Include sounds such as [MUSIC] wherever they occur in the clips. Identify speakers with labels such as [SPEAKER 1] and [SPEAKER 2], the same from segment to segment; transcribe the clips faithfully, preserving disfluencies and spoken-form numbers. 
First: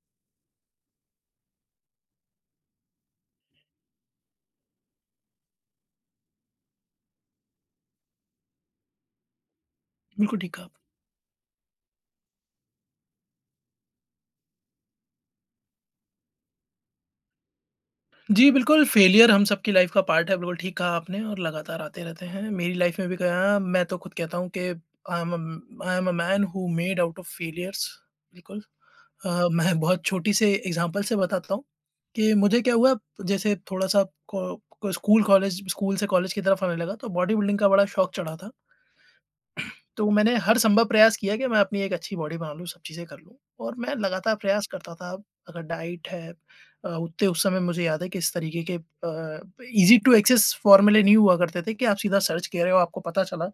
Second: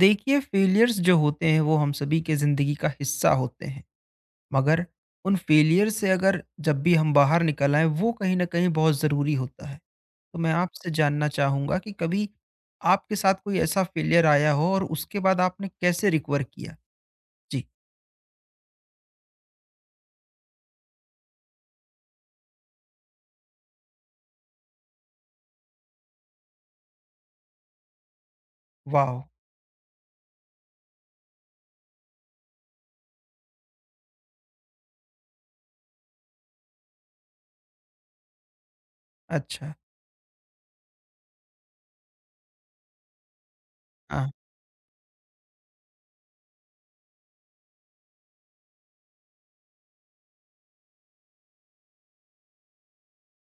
[SPEAKER 1] देखिए फेलियर्स जो होते हैं वो हम सभी के ज़िंदगी का हिस्सा होते हैं मगर उन फेलियर से अगर जब भी हम बाहर निकल आए वो कहीं ना कहीं बहुत ज़रूरी होता है। तो
[SPEAKER 2] बिल्कुल
[SPEAKER 1] मैं
[SPEAKER 2] ठीक कहा आप।
[SPEAKER 1] आपसे जानना चाहूँगा कि कभी आपके साथ कोई ऐसा फेलियर आया हो और उसके बाद आपने कैसे रिकवर किया। जी।
[SPEAKER 2] जी, बिल्कुल फेलियर हम सबकी लाइफ़ का पार्ट है, बिल्कुल ठीक कहा आपने और लगातार आते रहते हैं। मेरी लाइफ़ में भी गया। मैं तो खुद कहता हूँ कि I am a I am a man who made out of failures. बिल्कुल।
[SPEAKER 1] वाह।
[SPEAKER 2] अ, मैं बहुत छोटी से एग्ज़ाम्पल से बताता हूँ कि मुझे क्या हुआ। जैसे थोड़ा-सा को को स्कूल, कॉलेज स्कूल से कॉलेज की तरफ आने लगा तो बॉडी बिल्डिंग का बड़ा शौक चढ़ा था।
[SPEAKER 1] अच्छा।
[SPEAKER 2] तो मैंने हर संभव प्रयास किया कि मैं अपनी एक अच्छी बॉडी बना लूँ, सब चीज़ें कर लूँ और मैं
[SPEAKER 1] हाँ
[SPEAKER 2] लगातार प्रयास करता था। अगर डाइट है। अ, उतने उस समय मुझे याद है कि इस तरीके के अ, ईज़ी टू एक्सेस फ़ॉर्मूले नहीं हुआ करते थे कि आप सीधा सर्च कर रहे हो, आपको पता चला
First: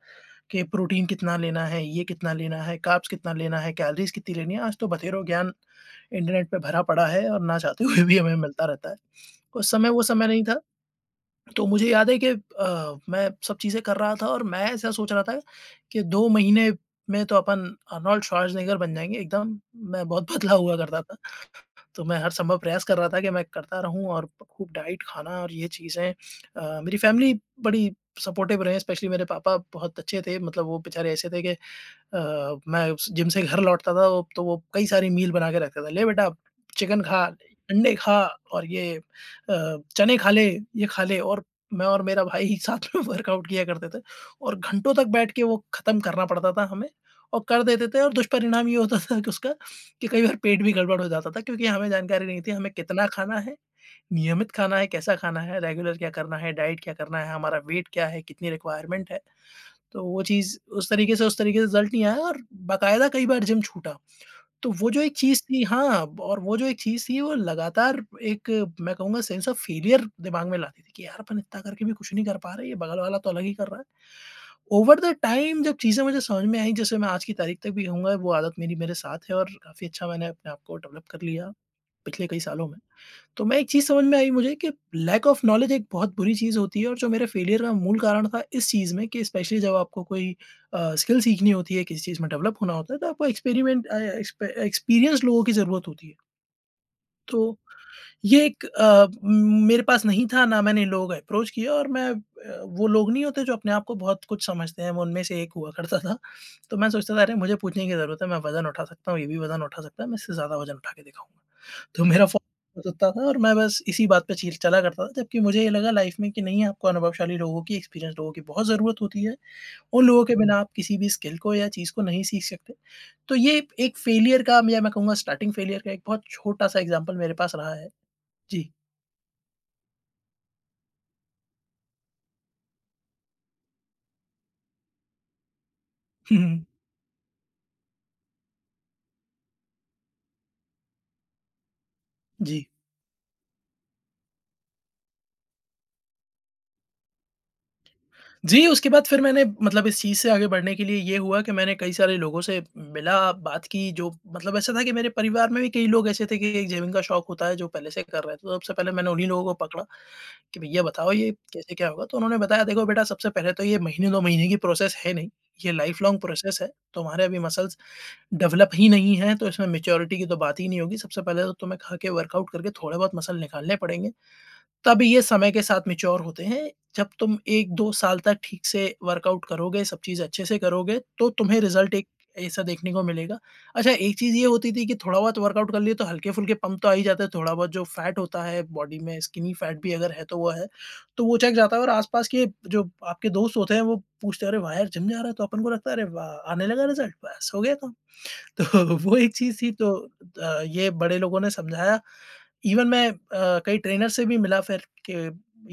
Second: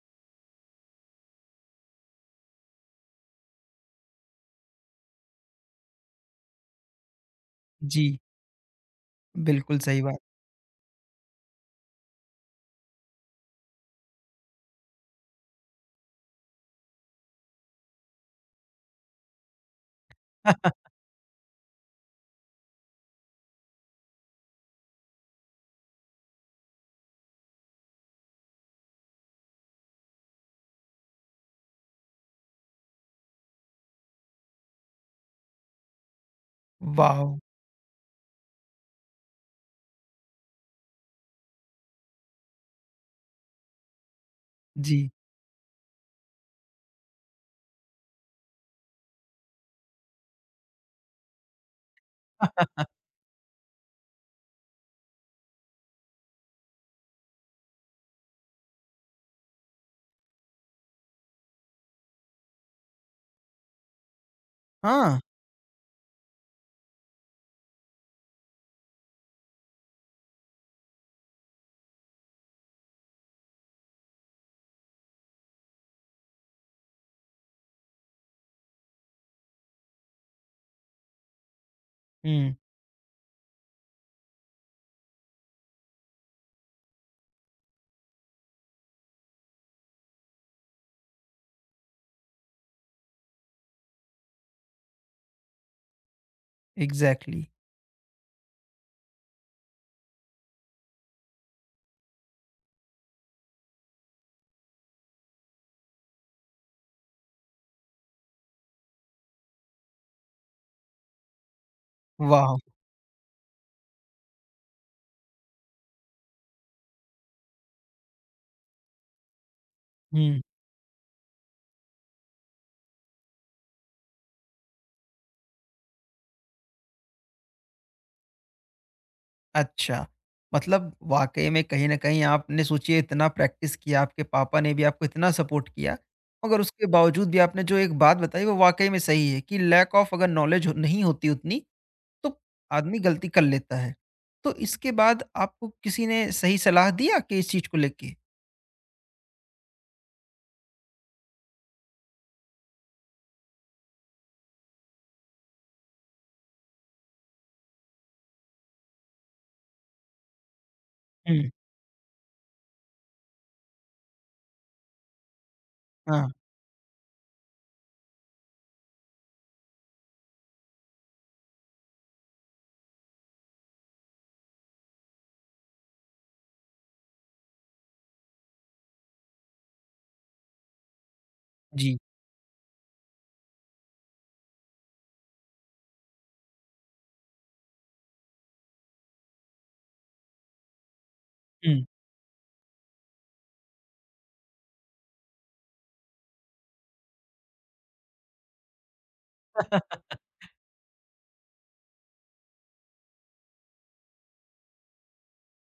[SPEAKER 2] कि प्रोटीन कितना लेना है, ये कितना लेना है, कार्ब्स कितना लेना है, कैलोरीज़ कितनी लेनी है। आज तो बथेरों ज्ञान इंटरनेट पे भरा पड़ा है और ना चाहते हुए भी
[SPEAKER 1] जी,
[SPEAKER 2] हमें मिलता रहता है। उस
[SPEAKER 1] बिल्कुल
[SPEAKER 2] समय
[SPEAKER 1] सही
[SPEAKER 2] वो
[SPEAKER 1] बात।
[SPEAKER 2] समय नहीं था। तो मुझे याद है कि अ, मैं सब चीज़ें कर रहा था और मैं ऐसा सोच रहा था कि दो महीने में तो अपन आर्नोल्ड श्वार्ज़नेगर बन जाएँगे एकदम। मैं बहुत पतला
[SPEAKER 1] [LAUGHS]
[SPEAKER 2] हुआ करता था, तो मैं हर संभव प्रयास कर रहा था कि मैं करता रहूँ और खूब डाइट खाना और ये चीज़ें अ, मेरी फैमिली बड़ी सपोर्टिव रहे, स्पेशली मेरे पापा बहुत अच्छे थे, मतलब वो बेचारे ऐसे थे कि अ, मैं जिम से घर लौटता था, वो तो वो कई सारी मील बना के रखता था, "ले बेटा चिकन खा,
[SPEAKER 1] वाह।
[SPEAKER 2] अंडे खा और ये अ, चने खा ले, ये खा ले" और मैं और मेरा भाई [LAUGHS] साथ में वर्कआउट किया करते थे और घंटों
[SPEAKER 1] जी।
[SPEAKER 2] तक बैठ के वो खत्म करना पड़ता था हमें और कर देते थे। और दुष्परिणाम ये होता था कि उसका कि कई बार पेट भी गड़बड़ हो जाता था, क्योंकि हमें जानकारी नहीं थी हमें कितना खाना है, नियमित खाना है, कैसा खाना है, रेगुलर क्या करना है, डाइट क्या करना है, हमारा वेट क्या है, कितनी रिक्वायरमेंट है। तो वो चीज़ उस तरीके से उस तरीके से रिज़ल्ट नहीं आया और बाकायदा कई बार जिम छूटा। तो वो जो एक
[SPEAKER 1] हाँ।
[SPEAKER 2] चीज़ थी, हाँ, और वो जो एक चीज़ थी वो लगातार एक, मैं कहूँगा, सेंस ऑफ फेलियर दिमाग में लाती थी कि यार अपन इतना करके भी कुछ नहीं कर पा रहे, ये बगल वाला तो अलग ही कर रहा है। ओवर द टाइम जब चीज़ें मुझे समझ में आई, जैसे मैं आज की तारीख तक भी कहूँगा, वो आदत मेरी मेरे साथ है और काफ़ी अच्छा मैंने अपने आप को डेवलप कर लिया पिछले कई
[SPEAKER 1] हम्म।
[SPEAKER 2] सालों में। तो मैं एक चीज़ समझ में आई मुझे कि लैक ऑफ नॉलेज एक बहुत बुरी चीज़ होती है और जो मेरे फेलियर का मूल कारण था इस चीज़ में कि स्पेशली जब आपको कोई अ, स्किल सीखनी होती है, किसी चीज़ में डेवलप होना होता है तो आपको एक्सपेरिमेंट अ, एक्सपे एक्सपीरियंस्ड लोगों की ज़रूरत होती है। तो
[SPEAKER 1] एग्जैक्टली।
[SPEAKER 2] ये एक अ, म मेरे पास नहीं था, ना मैंने लोगों को अप्रोच किया और मैं, अ, वो लोग नहीं होते जो अपने आप को बहुत कुछ समझते हैं, मैं उनमें से एक हुआ करता था। तो मैं सोचता था, अरे! मुझे पूछने की ज़रूरत है, मैं वज़न उठा सकता हूँ, ये भी वज़न उठा सकता है, मैं इससे ज़्यादा वज़न उठा के दिखाऊँगा। तो मेरा फ़ोन
[SPEAKER 1] वाह।
[SPEAKER 2] हो सकता था और मैं बस इसी बात पे चील चला करता था, जबकि मुझे ये लगा लाइफ़ में कि नहीं, आपको अनुभवशाली लोगों की, एक्सपीरियंस्ड लोगों की बहुत ज़रूरत होती है। उन लोगों के
[SPEAKER 1] हम्म।
[SPEAKER 2] बिना आप किसी भी स्किल को या चीज़ को नहीं सीख सकते। तो ये एक फ़ेलियर का, या मैं कहूँगा स्टार्टिंग फ़ेलियर का, एक बहुत छोटा-सा एग्ज़ाम्पल मेरे पास रहा है। जी।
[SPEAKER 1] अच्छा, मतलब वाक़ई में कहीं न कहीं आपने सोचिए इतना प्रैक्टिस किया, आपके पापा ने भी आपको इतना सपोर्ट किया,
[SPEAKER 2] [LAUGHS]
[SPEAKER 1] मगर
[SPEAKER 2] हम्म,
[SPEAKER 1] उसके बावजूद भी आपने जो एक बात बताई वो वाक़ई में सही है कि लैक ऑफ अगर नॉलेज हो नहीं होती उतनी, तो
[SPEAKER 2] जी।
[SPEAKER 1] आदमी गलती कर लेता है। तो इसके बाद आपको किसी ने सही सलाह दिया कि इस चीज़ को लेके?
[SPEAKER 2] जी, उसके बाद फिर मैंने, मतलब इस चीज़ से आगे बढ़ने के लिए ये हुआ कि मैंने कई सारे लोगों से मिला, बात की, जो मतलब ऐसा था कि मेरे परिवार में भी कई लोग ऐसे थे कि एक जेबिंग का शौक होता है जो पहले से कर रहे थे, तो सबसे पहले मैंने उन्हीं लोगों को पकड़ा। कि भैया बताओ ये
[SPEAKER 1] हुँ।
[SPEAKER 2] कैसे क्या होगा? तो उन्होंने बताया, देखो बेटा, सबसे पहले तो ये महीने दो महीने की प्रोसेस है नहीं, ये लाइफ लॉन्ग
[SPEAKER 1] हाँ,
[SPEAKER 2] प्रोसेस है। तुम्हारे अभी मसल्स डेवलप ही नहीं हैं तो इसमें मैच्योरिटी की तो बात ही नहीं होगी। सबसे पहले तो तुम्हें खा के वर्कआउट करके थोड़े बहुत मसल निकालने पड़ेंगे। तब ये समय के साथ मैच्योर होते हैं। जब तुम एक दो साल तक ठीक से वर्कआउट करोगे, सब चीज़ अच्छे से करोगे, तो तुम्हें रिज़ल्ट
[SPEAKER 1] जी।
[SPEAKER 2] एक ऐसा देखने को मिलेगा। अच्छा, एक चीज़ ये होती थी कि थोड़ा बहुत वर्कआउट कर लिए तो हल्के-फुल्के पम्प तो आ ही जाते हैं, थोड़ा बहुत जो फैट होता है बॉडी में, स्किनी फैट भी अगर है तो वो है, तो वो चेक जाता है
[SPEAKER 1] हुँ।
[SPEAKER 2] और आस-पास के जो आपके दोस्त होते हैं वो पूछते हैं, "अरे वाह! यार जिम जा रहा है?" तो अपन को लगता है, "अरे वाह! आने लगा रिज़ल्ट, बस हो गया काम।" तो [LAUGHS] वो एक चीज़ थी। तो अ, ये बड़े लोगों ने समझाया। इवन मैं, अ, कई ट्रेनर से भी मिला फिर कि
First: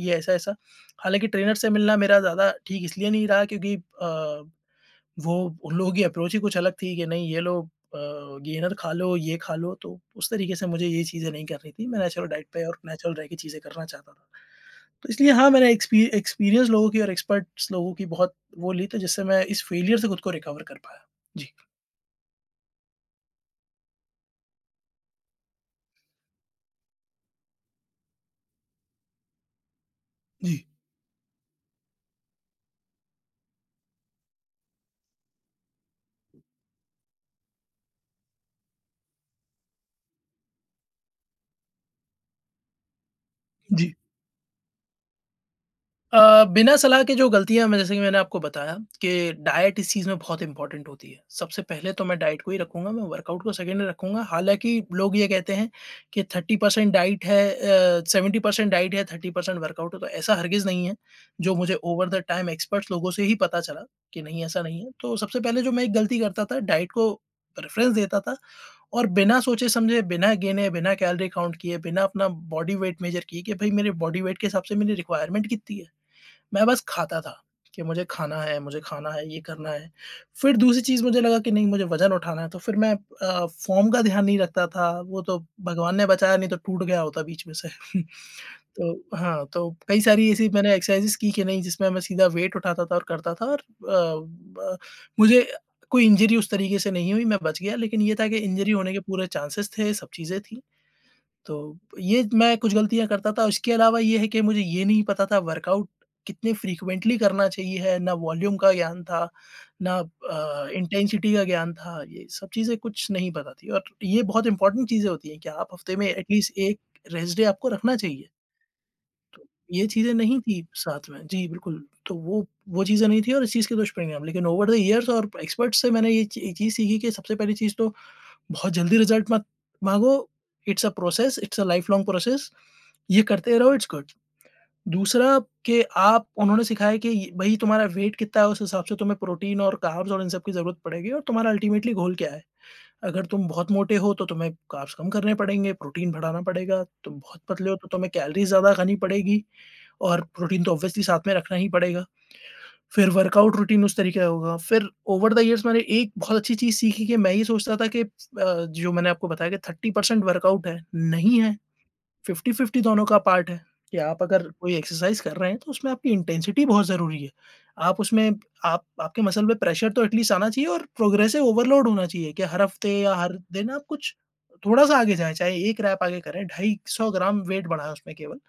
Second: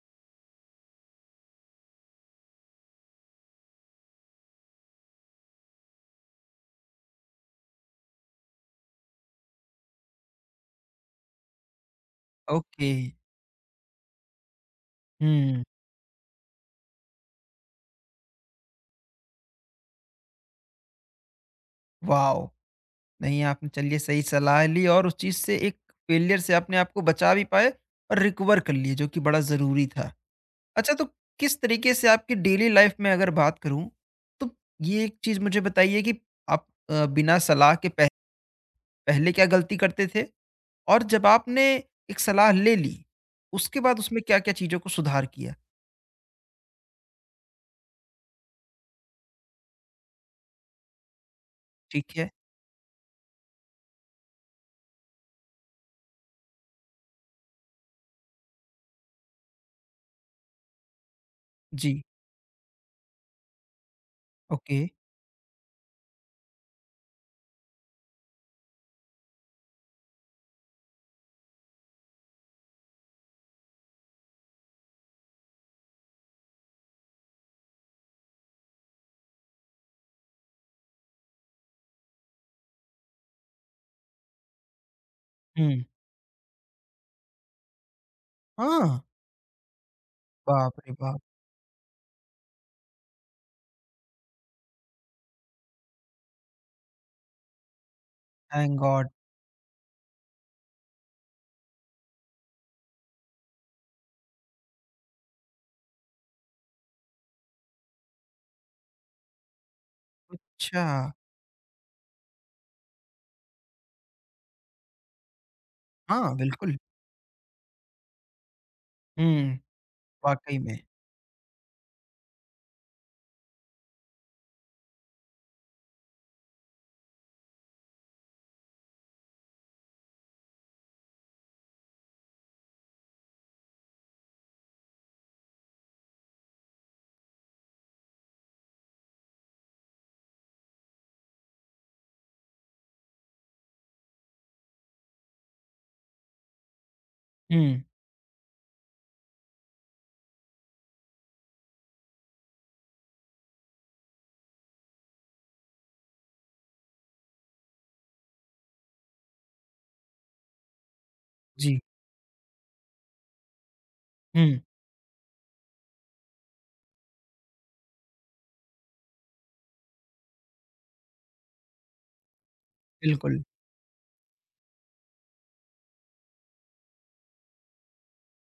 [SPEAKER 2] ये ऐसा-ऐसा। हालाँकि ट्रेनर से मिलना मेरा ज़्यादा ठीक इसलिए नहीं रहा क्योंकि अ, वो उन लोगों की अप्रोच ही कुछ अलग थी कि नहीं ये लो, अ, गेनर खा लो, ये खा लो, तो उस तरीके से मुझे ये चीज़ें नहीं करनी थी। मैं नेचुरल डाइट पे और
[SPEAKER 1] ओके।
[SPEAKER 2] नेचुरल रह के चीज़ें करना चाहता था। तो इसलिए हाँ,
[SPEAKER 1] हुँ।
[SPEAKER 2] मैंने एक्सपी एक्सपीरियंस लोगों की और एक्सपर्ट्स लोगों की बहुत वो ली, तो जिससे मैं इस फेलियर से खुद को रिकवर कर पाया। जी।
[SPEAKER 1] वॉव! नहीं आपने चलिए सही सलाह ली और उस चीज़ से एक फेलियर से अपने आप को बचा भी पाए और रिकवर कर लिए जो कि बड़ा ज़रूरी था।
[SPEAKER 2] जी।
[SPEAKER 1] अच्छा, तो किस तरीके से आपकी डेली लाइफ में अगर बात करूं तो ये एक चीज मुझे बताइए कि आप अ, बिना सलाह के पह, पहले क्या गलती करते थे और जब आपने एक सलाह ले ली उसके
[SPEAKER 2] जी।
[SPEAKER 1] बाद उसमें क्या क्या चीजों को सुधार किया।
[SPEAKER 2] अ, बिना सलाह के जो गलतियाँ मैं, जैसे कि मैंने आपको बताया कि डाइट इस चीज़ में बहुत इम्पोर्टेंट होती है। सबसे पहले तो
[SPEAKER 1] ठीक
[SPEAKER 2] मैं
[SPEAKER 1] है।
[SPEAKER 2] डाइट को ही रखूँगा, मैं वर्कआउट को सेकंड में रखूँगा। हालाँकि लोग ये कहते हैं कि थर्टी परसेंट डाइट है, अ, सेवेंटी परसेंट डाइट है, थर्टी परसेंट वर्कआउट है, तो ऐसा हरगिज़ नहीं है, जो मुझे
[SPEAKER 1] जी।
[SPEAKER 2] ओवर द टाइम एक्सपर्ट्स लोगों से ही पता चला कि नहीं, ऐसा नहीं
[SPEAKER 1] ओके।
[SPEAKER 2] है। तो सबसे पहले जो मैं एक गलती करता था, डाइट को प्रेफ़रेंस देता था और बिना सोचे-समझे, बिना गिने, बिना कैलोरी काउंट किए, बिना अपना बॉडी वेट मेज़र किए कि भई मेरे बॉडी वेट के हिसाब से मेरी रिक्वायरमेंट कितनी है। मैं बस खाता था कि मुझे खाना है, मुझे खाना है, ये करना है। फिर दूसरी चीज़ मुझे लगा कि नहीं, मुझे वज़न उठाना है तो फिर मैं, अ, फ़ॉर्म का ध्यान नहीं रखता था, वो तो
[SPEAKER 1] हम्म।
[SPEAKER 2] भगवान ने बचाया, नहीं तो टूट गया होता बीच में से। [LAUGHS]
[SPEAKER 1] हाँ।
[SPEAKER 2] तो हाँ, तो कई सारी ऐसी मैंने
[SPEAKER 1] बाप रे
[SPEAKER 2] एक्सरसाइज़ेज़
[SPEAKER 1] बाप।
[SPEAKER 2] की कि नहीं जिसमें मैं सीधा वेट उठाता था और करता था और अ, ब मुझे कोई इंजरी उस तरीके से नहीं हुई, मैं बच गया, लेकिन ये था कि इंजरी
[SPEAKER 1] थैंक
[SPEAKER 2] होने के
[SPEAKER 1] गॉड।
[SPEAKER 2] पूरे चांसेस थे, सब चीज़ें थी। तो ये मैं कुछ गलतियाँ करता था, उसके अलावा ये है कि मुझे ये नहीं पता था वर्कआउट कितने फ्रीक्वेंटली करना चाहिए है, ना वॉल्यूम का ज्ञान था, ना अ,
[SPEAKER 1] अच्छा।
[SPEAKER 2] इंटेंसिटी का ज्ञान था। ये सब चीज़ें कुछ नहीं पता थी और ये बहुत इम्पोर्टेंट चीज़ें होती हैं कि आप हफ़्ते में
[SPEAKER 1] हाँ,
[SPEAKER 2] एटलीस्ट
[SPEAKER 1] बिल्कुल।
[SPEAKER 2] एक रेस्ट डे आपको रखना चाहिए। तो
[SPEAKER 1] हम्म।
[SPEAKER 2] ये चीज़ें नहीं
[SPEAKER 1] वाकई
[SPEAKER 2] थी
[SPEAKER 1] में।
[SPEAKER 2] साथ में। जी, बिल्कुल। तो वो वो चीज़ें नहीं थी और इस चीज़ के दुष्परिणाम। लेकिन ओवर द ईयर्स और एक्सपर्ट्स से मैंने ये ची चीज़ सीखी कि सबसे पहली चीज़ तो बहुत जल्दी रिजल्ट मत माँगो, it's a process, it's a lifelong process. ये करते रहो, इट्स गुड। दूसरा कि आप, उन्होंने सिखाया है कि भई तुम्हारा वेट कितना है उस हिसाब से तुम्हें प्रोटीन और कार्ब्स और इन सब की ज़रूरत पड़ेगी और तुम्हारा अल्टीमेटली गोल क्या है। अगर तुम बहुत मोटे हो तो तुम्हें कार्ब्स कम करने पड़ेंगे, प्रोटीन बढ़ाना पड़ेगा, तुम बहुत पतले हो
[SPEAKER 1] हम्म।
[SPEAKER 2] तो तुम्हें कैलोरीज़ ज़्यादा खानी पड़ेगी और प्रोटीन तो ऑब्वियसली साथ में रखना ही पड़ेगा। फिर वर्कआउट रूटीन उस तरीके का होगा। फिर ओवर द ईयर्स मैंने एक बहुत अच्छी चीज़ सीखी कि मैं ये सोचता था कि अ, जो मैंने आपको बताया कि थर्टी परसेंट वर्कआउट है, नहीं है,
[SPEAKER 1] जी।
[SPEAKER 2] फ़िफ्टी फ़िफ्टी दोनों का पार्ट है कि आप अगर
[SPEAKER 1] हम्म।
[SPEAKER 2] कोई एक्सरसाइज़ कर रहे हैं तो उसमें आपकी इंटेंसिटी बहुत ज़रूरी है। आप उसमें, आप आपके मसल पे प्रेशर तो एटलीस्ट आना चाहिए और प्रोग्रेसिव ओवरलोड होना चाहिए कि हर हफ्ते या हर
[SPEAKER 1] बिल्कुल।
[SPEAKER 2] दिन आप कुछ थोड़ा-सा आगे जाएँ, चाहे एक रैप आगे करें, दो सौ पचास ग्राम वेट बढ़ाएँ उसमें केवल।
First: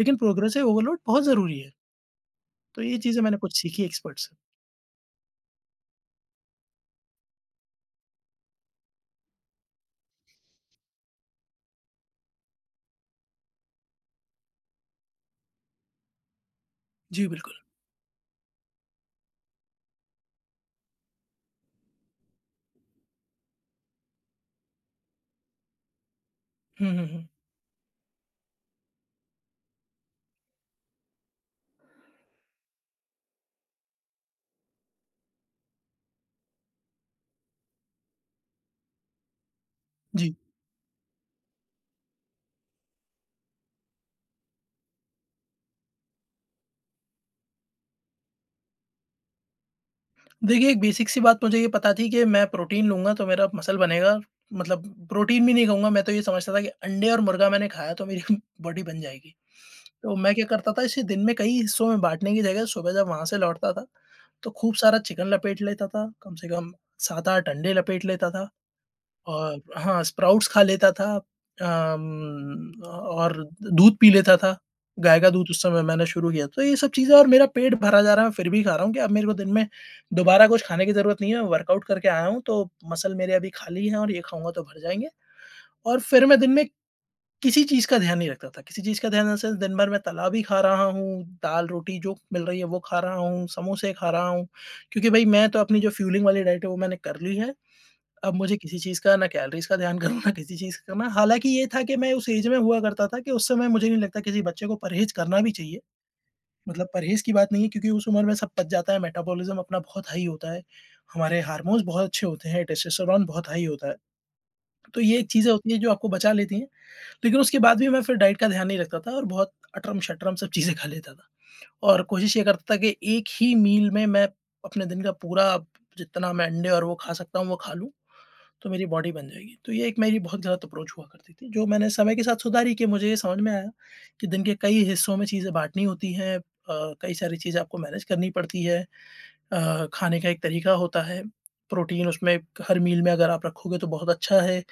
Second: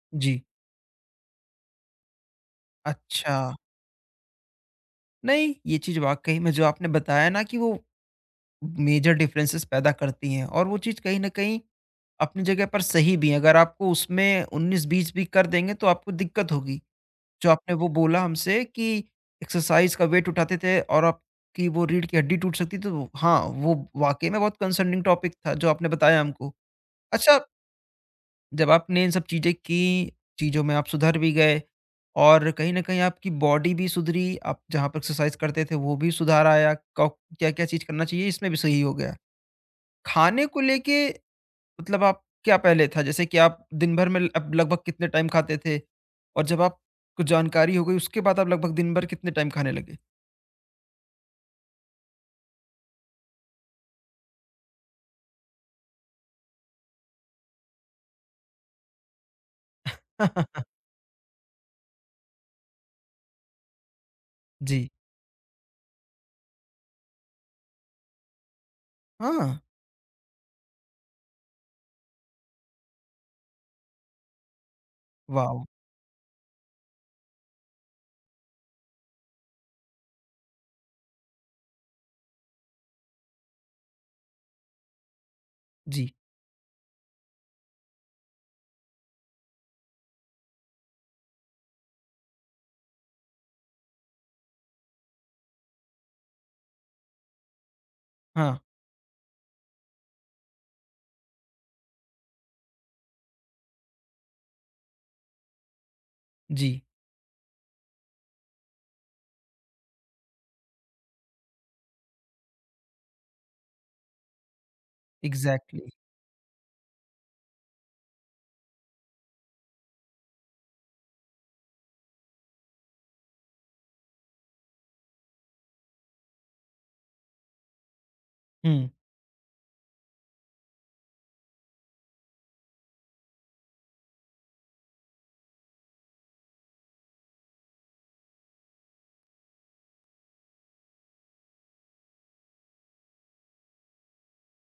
[SPEAKER 2] लेकिन
[SPEAKER 1] जी।
[SPEAKER 2] प्रोग्रेसिव ओवरलोड बहुत ज़रूरी है। तो ये चीज़ें
[SPEAKER 1] अच्छा,
[SPEAKER 2] मैंने कुछ सीखी एक्सपर्ट से।
[SPEAKER 1] नहीं ये चीज वाकई में जो आपने बताया ना कि वो मेजर डिफरेंसेस पैदा करती हैं और वो चीज़ कहीं न कहीं अपनी जगह पर सही भी है। अगर आपको उसमें उन्नीस बीस भी कर देंगे तो आपको दिक्कत होगी।
[SPEAKER 2] जी,
[SPEAKER 1] जो
[SPEAKER 2] बिल्कुल।
[SPEAKER 1] आपने वो बोला हमसे कि एक्सरसाइज़ का वेट उठाते थे और आपकी वो रीढ़ की हड्डी टूट सकती तो वो- हाँ, वो वाक़ई में बहुत कंसर्निंग टॉपिक था जो आपने बताया हमको।
[SPEAKER 2] हुँ, हुँ, हुँ।
[SPEAKER 1] अच्छा, जब आपने इन सब चीज़ें की, चीज़ों में आप सुधर भी गए और कहीं न कहीं आपकी बॉडी भी सुधरी, आप जहाँ पर एक्सरसाइज़ करते थे वो भी सुधार आया, कब क्या-क्या चीज़ करना चाहिए इसमें भी सही हो गया।
[SPEAKER 2] जी।
[SPEAKER 1] खाने को लेके मतलब आप क्या पहले था? जैसे कि आप दिन भर में ल- अब लगभग कितने टाइम खाते थे? और जब आप को जानकारी हो गई उसके बाद आप लगभग दिन भर कितने टाइम खाने लगे?
[SPEAKER 2] देखिए, एक बेसिक सी बात मुझे ये पता थी कि मैं प्रोटीन लूँगा तो मेरा मसल बनेगा। मतलब प्रोटीन भी नहीं कहूँगा, मैं तो ये समझता था कि अंडे और मुर्गा मैंने खाया तो मेरी [LAUGHS] बॉडी बन जाएगी। तो मैं क्या करता था
[SPEAKER 1] [LAUGHS]
[SPEAKER 2] इसे दिन में कई हिस्सों में बाँटने की जगह सुबह जब वहाँ से लौटता था, तो खूब
[SPEAKER 1] जी।
[SPEAKER 2] सारा चिकन लपेट लेता था, कम से कम सात आठ अंडे लपेट लेता था।
[SPEAKER 1] हाँ।
[SPEAKER 2] और हाँ, स्प्राउट्स खा लेता था अम, और दूध पी लेता था। गाय का दूध उस
[SPEAKER 1] वॉव!
[SPEAKER 2] समय मैंने शुरू किया। तो ये सब चीज़ें और मेरा पेट भरा जा रहा है, फिर भी खा रहा हूँ कि अब मेरे को दिन में दोबारा कुछ खाने की ज़रूरत नहीं है। वर्कआउट करके आया हूँ, तो मसल मेरे अभी खाली हैं और ये खाऊँगा तो भर जाएँगे। और
[SPEAKER 1] जी।
[SPEAKER 2] फिर मैं दिन में किसी चीज़ का ध्यान नहीं रखता था। किसी चीज़ का ध्यान इन द सेंस दिन भर मैं तला भी खा रहा हूँ, दाल-रोटी जो मिल रही है वो खा रहा हूँ, समोसे खा रहा हूँ। क्योंकि भई मैं तो अपनी जो फ़्यूलिंग वाली डाइट है वो मैंने कर ली है। अब मुझे
[SPEAKER 1] हाँ।
[SPEAKER 2] किसी चीज़ का ना कैलोरीज़ का ध्यान करूँ ना किसी चीज़ का करना। हालाँकि ये था कि मैं उस ऐज में हुआ करता था, कि उस समय मुझे नहीं लगता किसी बच्चे को परहेज़ करना भी चाहिए।
[SPEAKER 1] जी।
[SPEAKER 2] मतलब परहेज़ की बात नहीं है, क्योंकि उस उम्र में सब पच जाता है, मेटाबॉलिज़्म अपना बहुत हाई होता है, हमारे हार्मोन्स बहुत अच्छे होते हैं, टेस्टोस्टेरोन बहुत हाई होता है। तो ये एक चीज़ें होती हैं
[SPEAKER 1] इग्ज़ैक्टली।
[SPEAKER 2] जो आपको बचा लेती हैं, लेकिन उसके बाद भी मैं फिर डाइट का ध्यान नहीं रखता था और बहुत अटरम-शटरम सब चीज़ें खा लेता था। और कोशिश ये करता था कि एक ही मील में मैं अपने दिन का पूरा, जितना मैं अंडे और वो खा सकता हूँ, वो खा लूँ। तो मेरी
[SPEAKER 1] हुँ।
[SPEAKER 2] बॉडी बन जाएगी। तो ये एक मेरी बहुत गलत अप्रोच हुआ करती थी, जो मैंने समय के साथ सुधारी, कि मुझे ये समझ में आया कि दिन के कई हिस्सों में चीज़ें बाँटनी होती हैं। अ, कई सारी चीज़ें आपको मैनेज करनी पड़ती है। अ, खाने का एक तरीका होता है। प्रोटीन उसमें हर मील में अगर आप रखोगे तो बहुत अच्छा है।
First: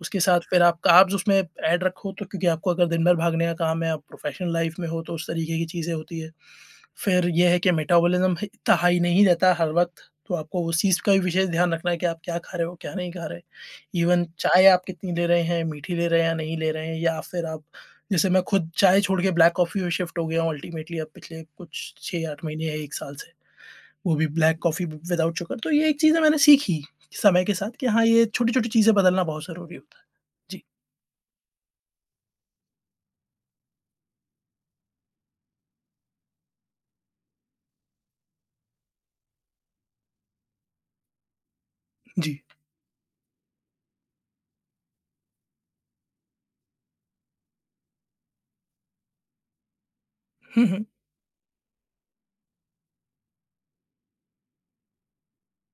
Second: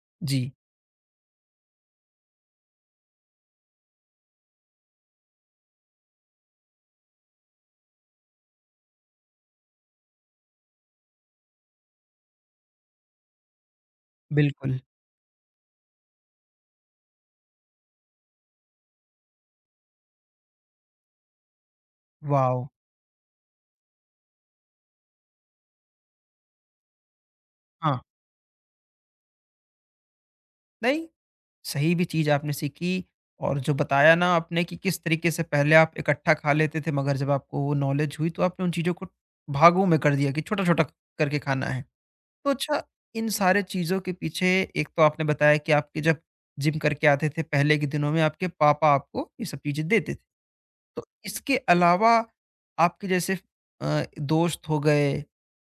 [SPEAKER 2] उसके साथ
[SPEAKER 1] जी,
[SPEAKER 2] फिर आप कार्ब्स उसमें ऐड रखो तो, क्योंकि आपको अगर दिन भर भागने का काम है, आप प्रोफ़ेशनल लाइफ़ में हो, तो उस तरीके की चीज़ें होती है। फिर ये है कि मेटाबॉलिज़्म ह इतना हाई नहीं रहता हर वक़्त, तो आपको उस चीज़ का भी विशेष ध्यान रखना है कि आप क्या खा रहे हो, क्या नहीं खा रहे। इवन चाय
[SPEAKER 1] बिल्कुल।
[SPEAKER 2] आप कितनी ले रहे हैं, मीठी ले रहे हैं या नहीं ले रहे हैं, या फिर आप, जैसे मैं खुद चाय छोड़ के ब्लैक कॉफ़ी में शिफ्ट हो गया हूँ अल्टीमेटली, अब पिछले कुछ छह आठ महीने
[SPEAKER 1] वॉव!
[SPEAKER 2] या एक साल से। वो भी ब्लैक कॉफ़ी विदाउट शुगर। तो ये एक चीज़ें मैंने सीखी समय के साथ कि
[SPEAKER 1] हाँ।
[SPEAKER 2] हाँ, ये छोटी-छोटी चीज़ें बदलना बहुत ज़रूरी होता है। जी,
[SPEAKER 1] नहीं, सही भी चीज़ आपने सीखी और जो बताया ना आपने कि किस तरीके से पहले आप इकट्ठा खा लेते थे मगर जब आपको वो नॉलेज हुई तो आपने उन चीज़ों को भागों में कर दिया कि छोटा-छोटा करके खाना है।
[SPEAKER 2] जी।
[SPEAKER 1] तो अच्छा, इन सारे चीज़ों के पीछे एक तो आपने बताया कि आपके जब जिम करके आते थे पहले के दिनों में आपके पापा आपको ये सब चीज़ें देते थे।
[SPEAKER 2] हुँ, हुँ।
[SPEAKER 1] तो इसके अलावा आपके जैसे अ, दोस्त हो गए,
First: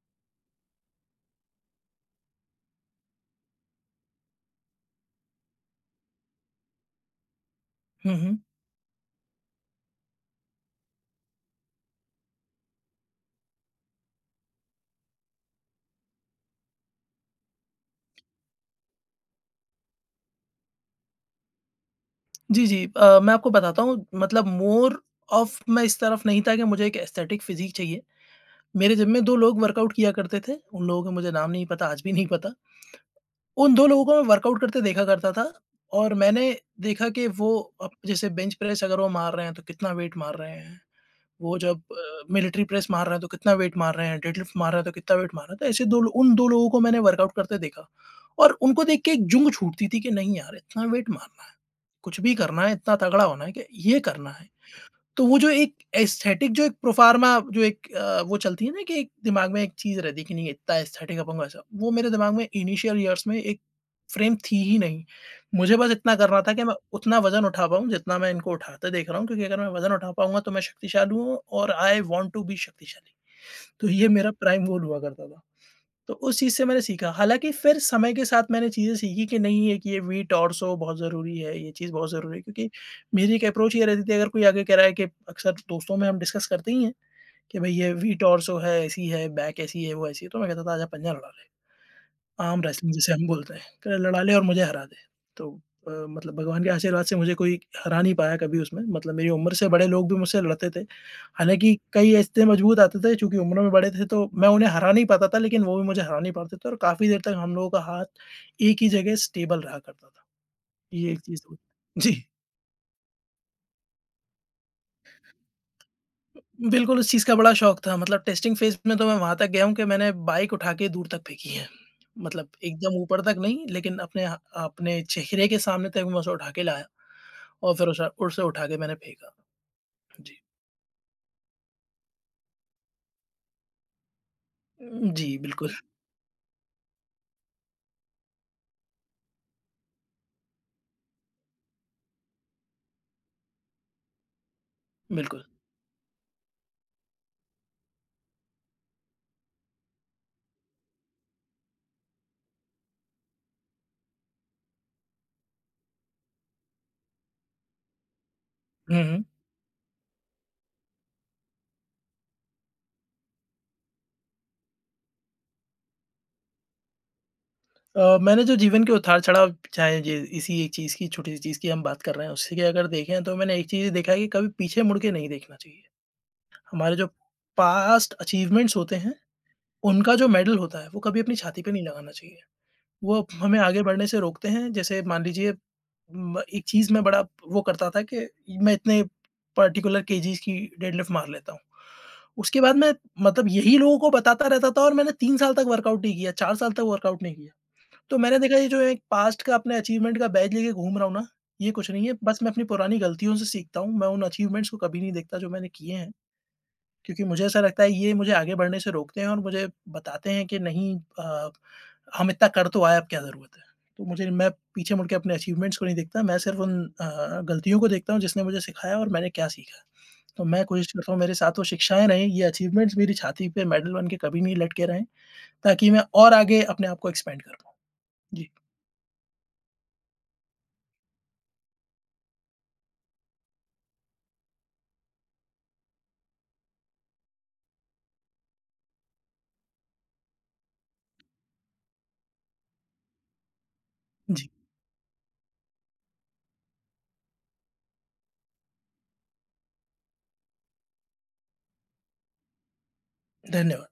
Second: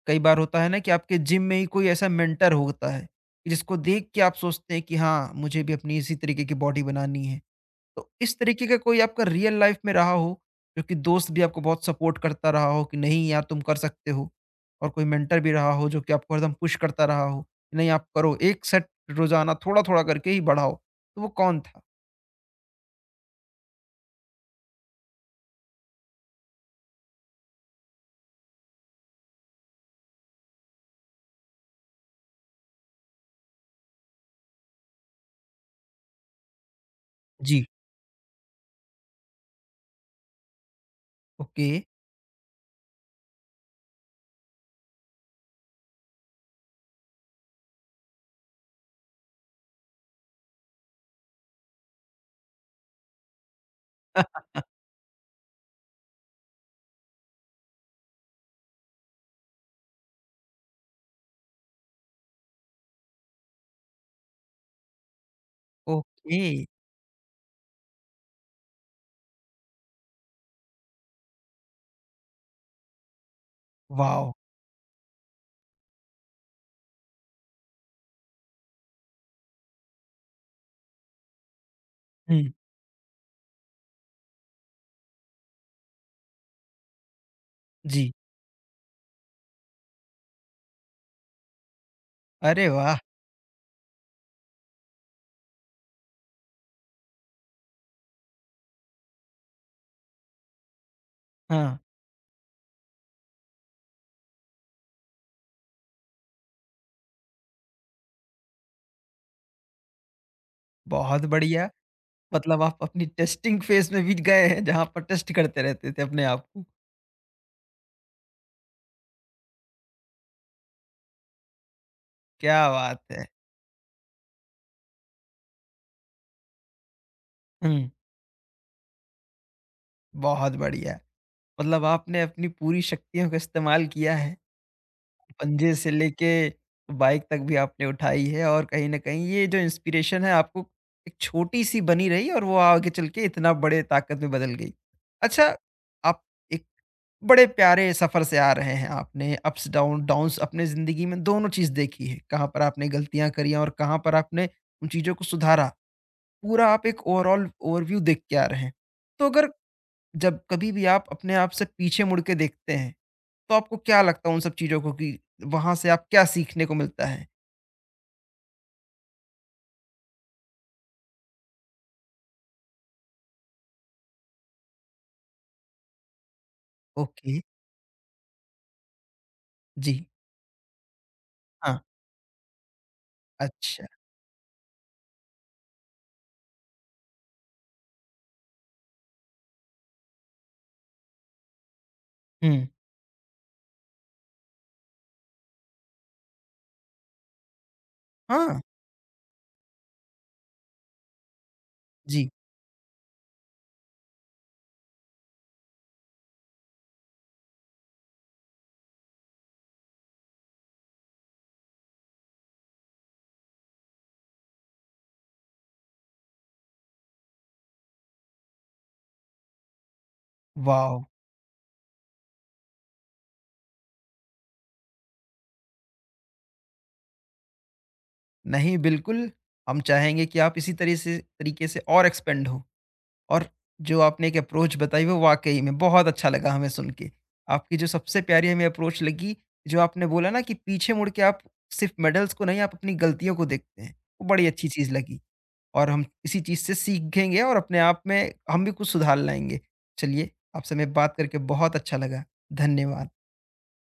[SPEAKER 1] कई बार होता है ना कि आपके जिम में ही कोई ऐसा मेंटर होता है, कि जिसको देख के आप सोचते हैं कि हाँ, मुझे भी अपनी इसी तरीके की बॉडी बनानी है। तो
[SPEAKER 2] हुँ, हुँ।
[SPEAKER 1] इस तरीके का कोई आपका रियल लाइफ में रहा हो, जो कि दोस्त भी आपको बहुत सपोर्ट करता रहा हो कि नहीं यार तुम कर सकते हो और कोई मेंटर भी रहा हो जो कि आपको हरदम पुश करता रहा हो, कि नहीं आप करो, एक सेट रोज़ाना थोड़ा-थोड़ा करके ही बढ़ाओ, तो वो कौन था?
[SPEAKER 2] जी, जी। अ, मैं आपको बताता हूँ, मतलब मोर ऑफ मैं इस तरफ नहीं था कि मुझे एक एस्थेटिक फ़िज़ीक चाहिए। मेरे जिम में दो लोग वर्कआउट किया करते थे, उन लोगों का मुझे नाम नहीं पता, आज भी नहीं पता। उन दो लोगों को मैं वर्कआउट करते देखा करता था, और मैंने देखा कि वो
[SPEAKER 1] जी।
[SPEAKER 2] अप, जैसे बेंच प्रेस अगर वो मार रहे हैं तो कितना वेट मार रहे हैं। वो
[SPEAKER 1] ओके।
[SPEAKER 2] जब अ, मिलिट्री प्रेस मार रहा है तो कितना वेट मार रहे हैं, डेडलिफ्ट मार रहा है तो कितना वेट मार रहा है। तो ऐसे दो लो उन दो लोगों को मैंने वर्कआउट करते देखा, और उनको देख के एक जुंग छूटती थी कि नहीं यार, इतना वेट मारना है, कुछ भी करना है, इतना तगड़ा होना है कि ये करना है।
[SPEAKER 1] [LAUGHS]
[SPEAKER 2] तो वो जो एक एस्थेटिक, जो एक प्रोफ़ार्मा, जो एक अ, वो चलती है ना, कि एक दिमाग में एक चीज़ रहती है कि नहीं इतना एस्थेटिक अपन ऐसा, वो मेरे दिमाग में इनिशियल ईयर्स में एक फ्रेम थी ही नहीं। मुझे बस इतना
[SPEAKER 1] ओके।
[SPEAKER 2] करना था कि मैं उतना वज़न उठा पाऊँ जितना मैं इनको उठाते देख रहा हूँ, क्योंकि अगर मैं वज़न उठा पाऊँगा तो मैं शक्तिशाली हूँ, और आई वांट टू बी शक्तिशाली। तो ये मेरा
[SPEAKER 1] वॉव!
[SPEAKER 2] प्राइम गोल हुआ करता था। तो उस चीज़ से मैंने सीखा। हालाँकि फिर समय के साथ मैंने चीज़ें सीखी कि नहीं है कि ये वी टॉर्सो बहुत ज़रूरी है, ये चीज़ बहुत ज़रूरी है,
[SPEAKER 1] हुँ।
[SPEAKER 2] क्योंकि मेरी एक अप्रोच ये रहती थी, अगर कोई आगे कह रहा है, कि अक्सर दोस्तों में हम डिस्कस करते ही हैं कि भई ये
[SPEAKER 1] जी।
[SPEAKER 2] वी टॉर्सो है, ऐसी है, बैक ऐसी है, वो ऐसी है, तो मैं कहता था आजा पंजा लड़ा लें। आर्म
[SPEAKER 1] अरे
[SPEAKER 2] रेसलिंग
[SPEAKER 1] वाह!
[SPEAKER 2] जिसे हम बोलते हैं, कह लड़ा ले और मुझे हरा दे। तो अ, मतलब भगवान के आशीर्वाद से मुझे कोई हरा नहीं पाया कभी उसमें, मतलब मेरी उम्र से बड़े लोग भी मुझसे लड़ते थे। हालाँकि
[SPEAKER 1] हाँ।
[SPEAKER 2] कई ऐसे मजबूत आते थे, चूँकि उम्र में बड़े थे तो मैं उन्हें हरा नहीं पाता था, लेकिन वो भी मुझे हरा नहीं पाते थे, और काफ़ी देर तक हम लोगों का हाथ एक ही जगह स्टेबल रहा करता था। ये एक
[SPEAKER 1] बहुत
[SPEAKER 2] चीज़ थी।
[SPEAKER 1] बढ़िया।
[SPEAKER 2] जी।
[SPEAKER 1] मतलब आप अपनी टेस्टिंग फेज़ में भी गए हैं जहाँ पर टेस्ट करते रहते थे अपने आप को।
[SPEAKER 2] बिल्कुल, उस चीज़ का बड़ा शौक था, मतलब टेस्टिंग फ़ेज़ में तो मैं वहाँ तक गया हूँ कि मैंने बाइक उठा के दूर तक फेंकी है। मतलब
[SPEAKER 1] क्या बात
[SPEAKER 2] एकदम ऊपर
[SPEAKER 1] है!
[SPEAKER 2] तक नहीं, लेकिन अपने ह अपने चेहरे के सामने तक मैं उसे उठा के लाया, और फिर
[SPEAKER 1] हुँ।
[SPEAKER 2] उसे उसे उठा के मैंने फेंका। जी।
[SPEAKER 1] बहुत बढ़िया। मतलब आपने अपनी पूरी शक्तियों का इस्तेमाल किया है।
[SPEAKER 2] उम, जी, बिल्कुल,
[SPEAKER 1] पंजे से लेके बाइक तक भी आपने उठाई है और कहीं न कहीं ये जो इंस्पिरेशन है आपको एक छोटी-सी बनी रही और वो आगे चल के इतना बड़े ताकत में बदल गई।
[SPEAKER 2] बिल्कुल।
[SPEAKER 1] अच्छा, आप एक बड़े प्यारे सफ़र से आ रहे हैं। आपने अप्स डाउन डाउन्स अपने ज़िंदगी में दोनों चीज़ देखी है। कहाँ पर आपने गलतियाँ करी और कहाँ पर आपने उन चीज़ों को सुधारा। पूरा आप एक ओवरऑल ओवरव्यू देख के आ रहे हैं।
[SPEAKER 2] हुँ, हुँ।
[SPEAKER 1] तो अगर जब कभी भी आप अपने आप से पीछे मुड़ के देखते हैं तो आपको क्या लगता है उन सब चीज़ों को कि वहाँ से आप क्या सीखने को मिलता है?
[SPEAKER 2] अ, मैंने जो जीवन के उतार-चढ़ाव, चाहे ये इसी एक चीज़ की, छोटी-सी चीज़ की हम बात कर रहे हैं, उससे की अगर देखें, तो मैंने एक चीज़ देखा है कि कभी पीछे मुड़ के नहीं देखना चाहिए। हमारे जो
[SPEAKER 1] ओके।
[SPEAKER 2] पास्ट अचीवमेंट्स होते हैं,
[SPEAKER 1] जी।
[SPEAKER 2] उनका जो मेडल होता है, वो कभी अपनी छाती पे
[SPEAKER 1] हाँ।
[SPEAKER 2] नहीं लगाना चाहिए। वो हमें आगे
[SPEAKER 1] अच्छा।
[SPEAKER 2] बढ़ने से रोकते हैं। जैसे मान लीजिए, म एक चीज़ मैं बड़ा वो करता था कि मैं इतने पर्टिकुलर केजीज़ की डेडलिफ्ट मार लेता हूँ। उसके
[SPEAKER 1] हुँ।
[SPEAKER 2] बाद मैं, मतलब यही लोगों को बताता रहता था, और मैंने तीन साल तक वर्कआउट नहीं किया, चार साल तक वर्कआउट नहीं किया। तो मैंने देखा
[SPEAKER 1] हाँ।
[SPEAKER 2] ये जो एक पास्ट का अपने अचीवमेंट का बैज लेके घूम रहा हूँ ना, ये कुछ नहीं है।
[SPEAKER 1] जी।
[SPEAKER 2] बस मैं अपनी पुरानी गलतियों से सीखता हूँ। मैं उन अचीवमेंट्स को कभी नहीं देखता जो मैंने किए हैं। क्योंकि मुझे ऐसा लगता है ये मुझे आगे बढ़ने से रोकते हैं, और मुझे बताते हैं कि नहीं अ, हम इतना कर तो आए, अब क्या ज़रूरत है। तो मुझे मैं पीछे मुड़ के अपने अचीवमेंट्स को नहीं देखता, मैं सिर्फ़ उन अ, गलतियों को देखता हूँ जिसने मुझे सिखाया और मैंने क्या सीखा। तो मैं कोशिश
[SPEAKER 1] वॉव!
[SPEAKER 2] करता हूँ मेरे साथ वो शिक्षाएँ रहें, ये अचीवमेंट्स मेरी छाती पे मेडल बन के कभी नहीं लटके रहें, ताकि मैं और आगे अपने आप को एक्सपेंड कर पाऊँ। जी।
[SPEAKER 1] नहीं, बिल्कुल, हम चाहेंगे कि आप इसी तरह से तरीके से और एक्सपेंड हो और जो आपने एक अप्रोच बताई वो वाक़ई में बहुत अच्छा लगा हमें सुन के। आपकी जो सबसे प्यारी हमें अप्रोच लगी, जो आपने बोला ना कि पीछे मुड़ के आप सिर्फ़ मेडल्स को नहीं, आप अपनी गलतियों को देखते हैं, वो बड़ी
[SPEAKER 2] जी,
[SPEAKER 1] अच्छी चीज़ लगी। और हम इसी चीज़ से सीखेंगे और अपने आप में हम भी कुछ सुधार लाएँगे। चलिए, आपसे मैं बात करके बहुत अच्छा लगा। धन्यवाद।
[SPEAKER 2] धन्यवाद।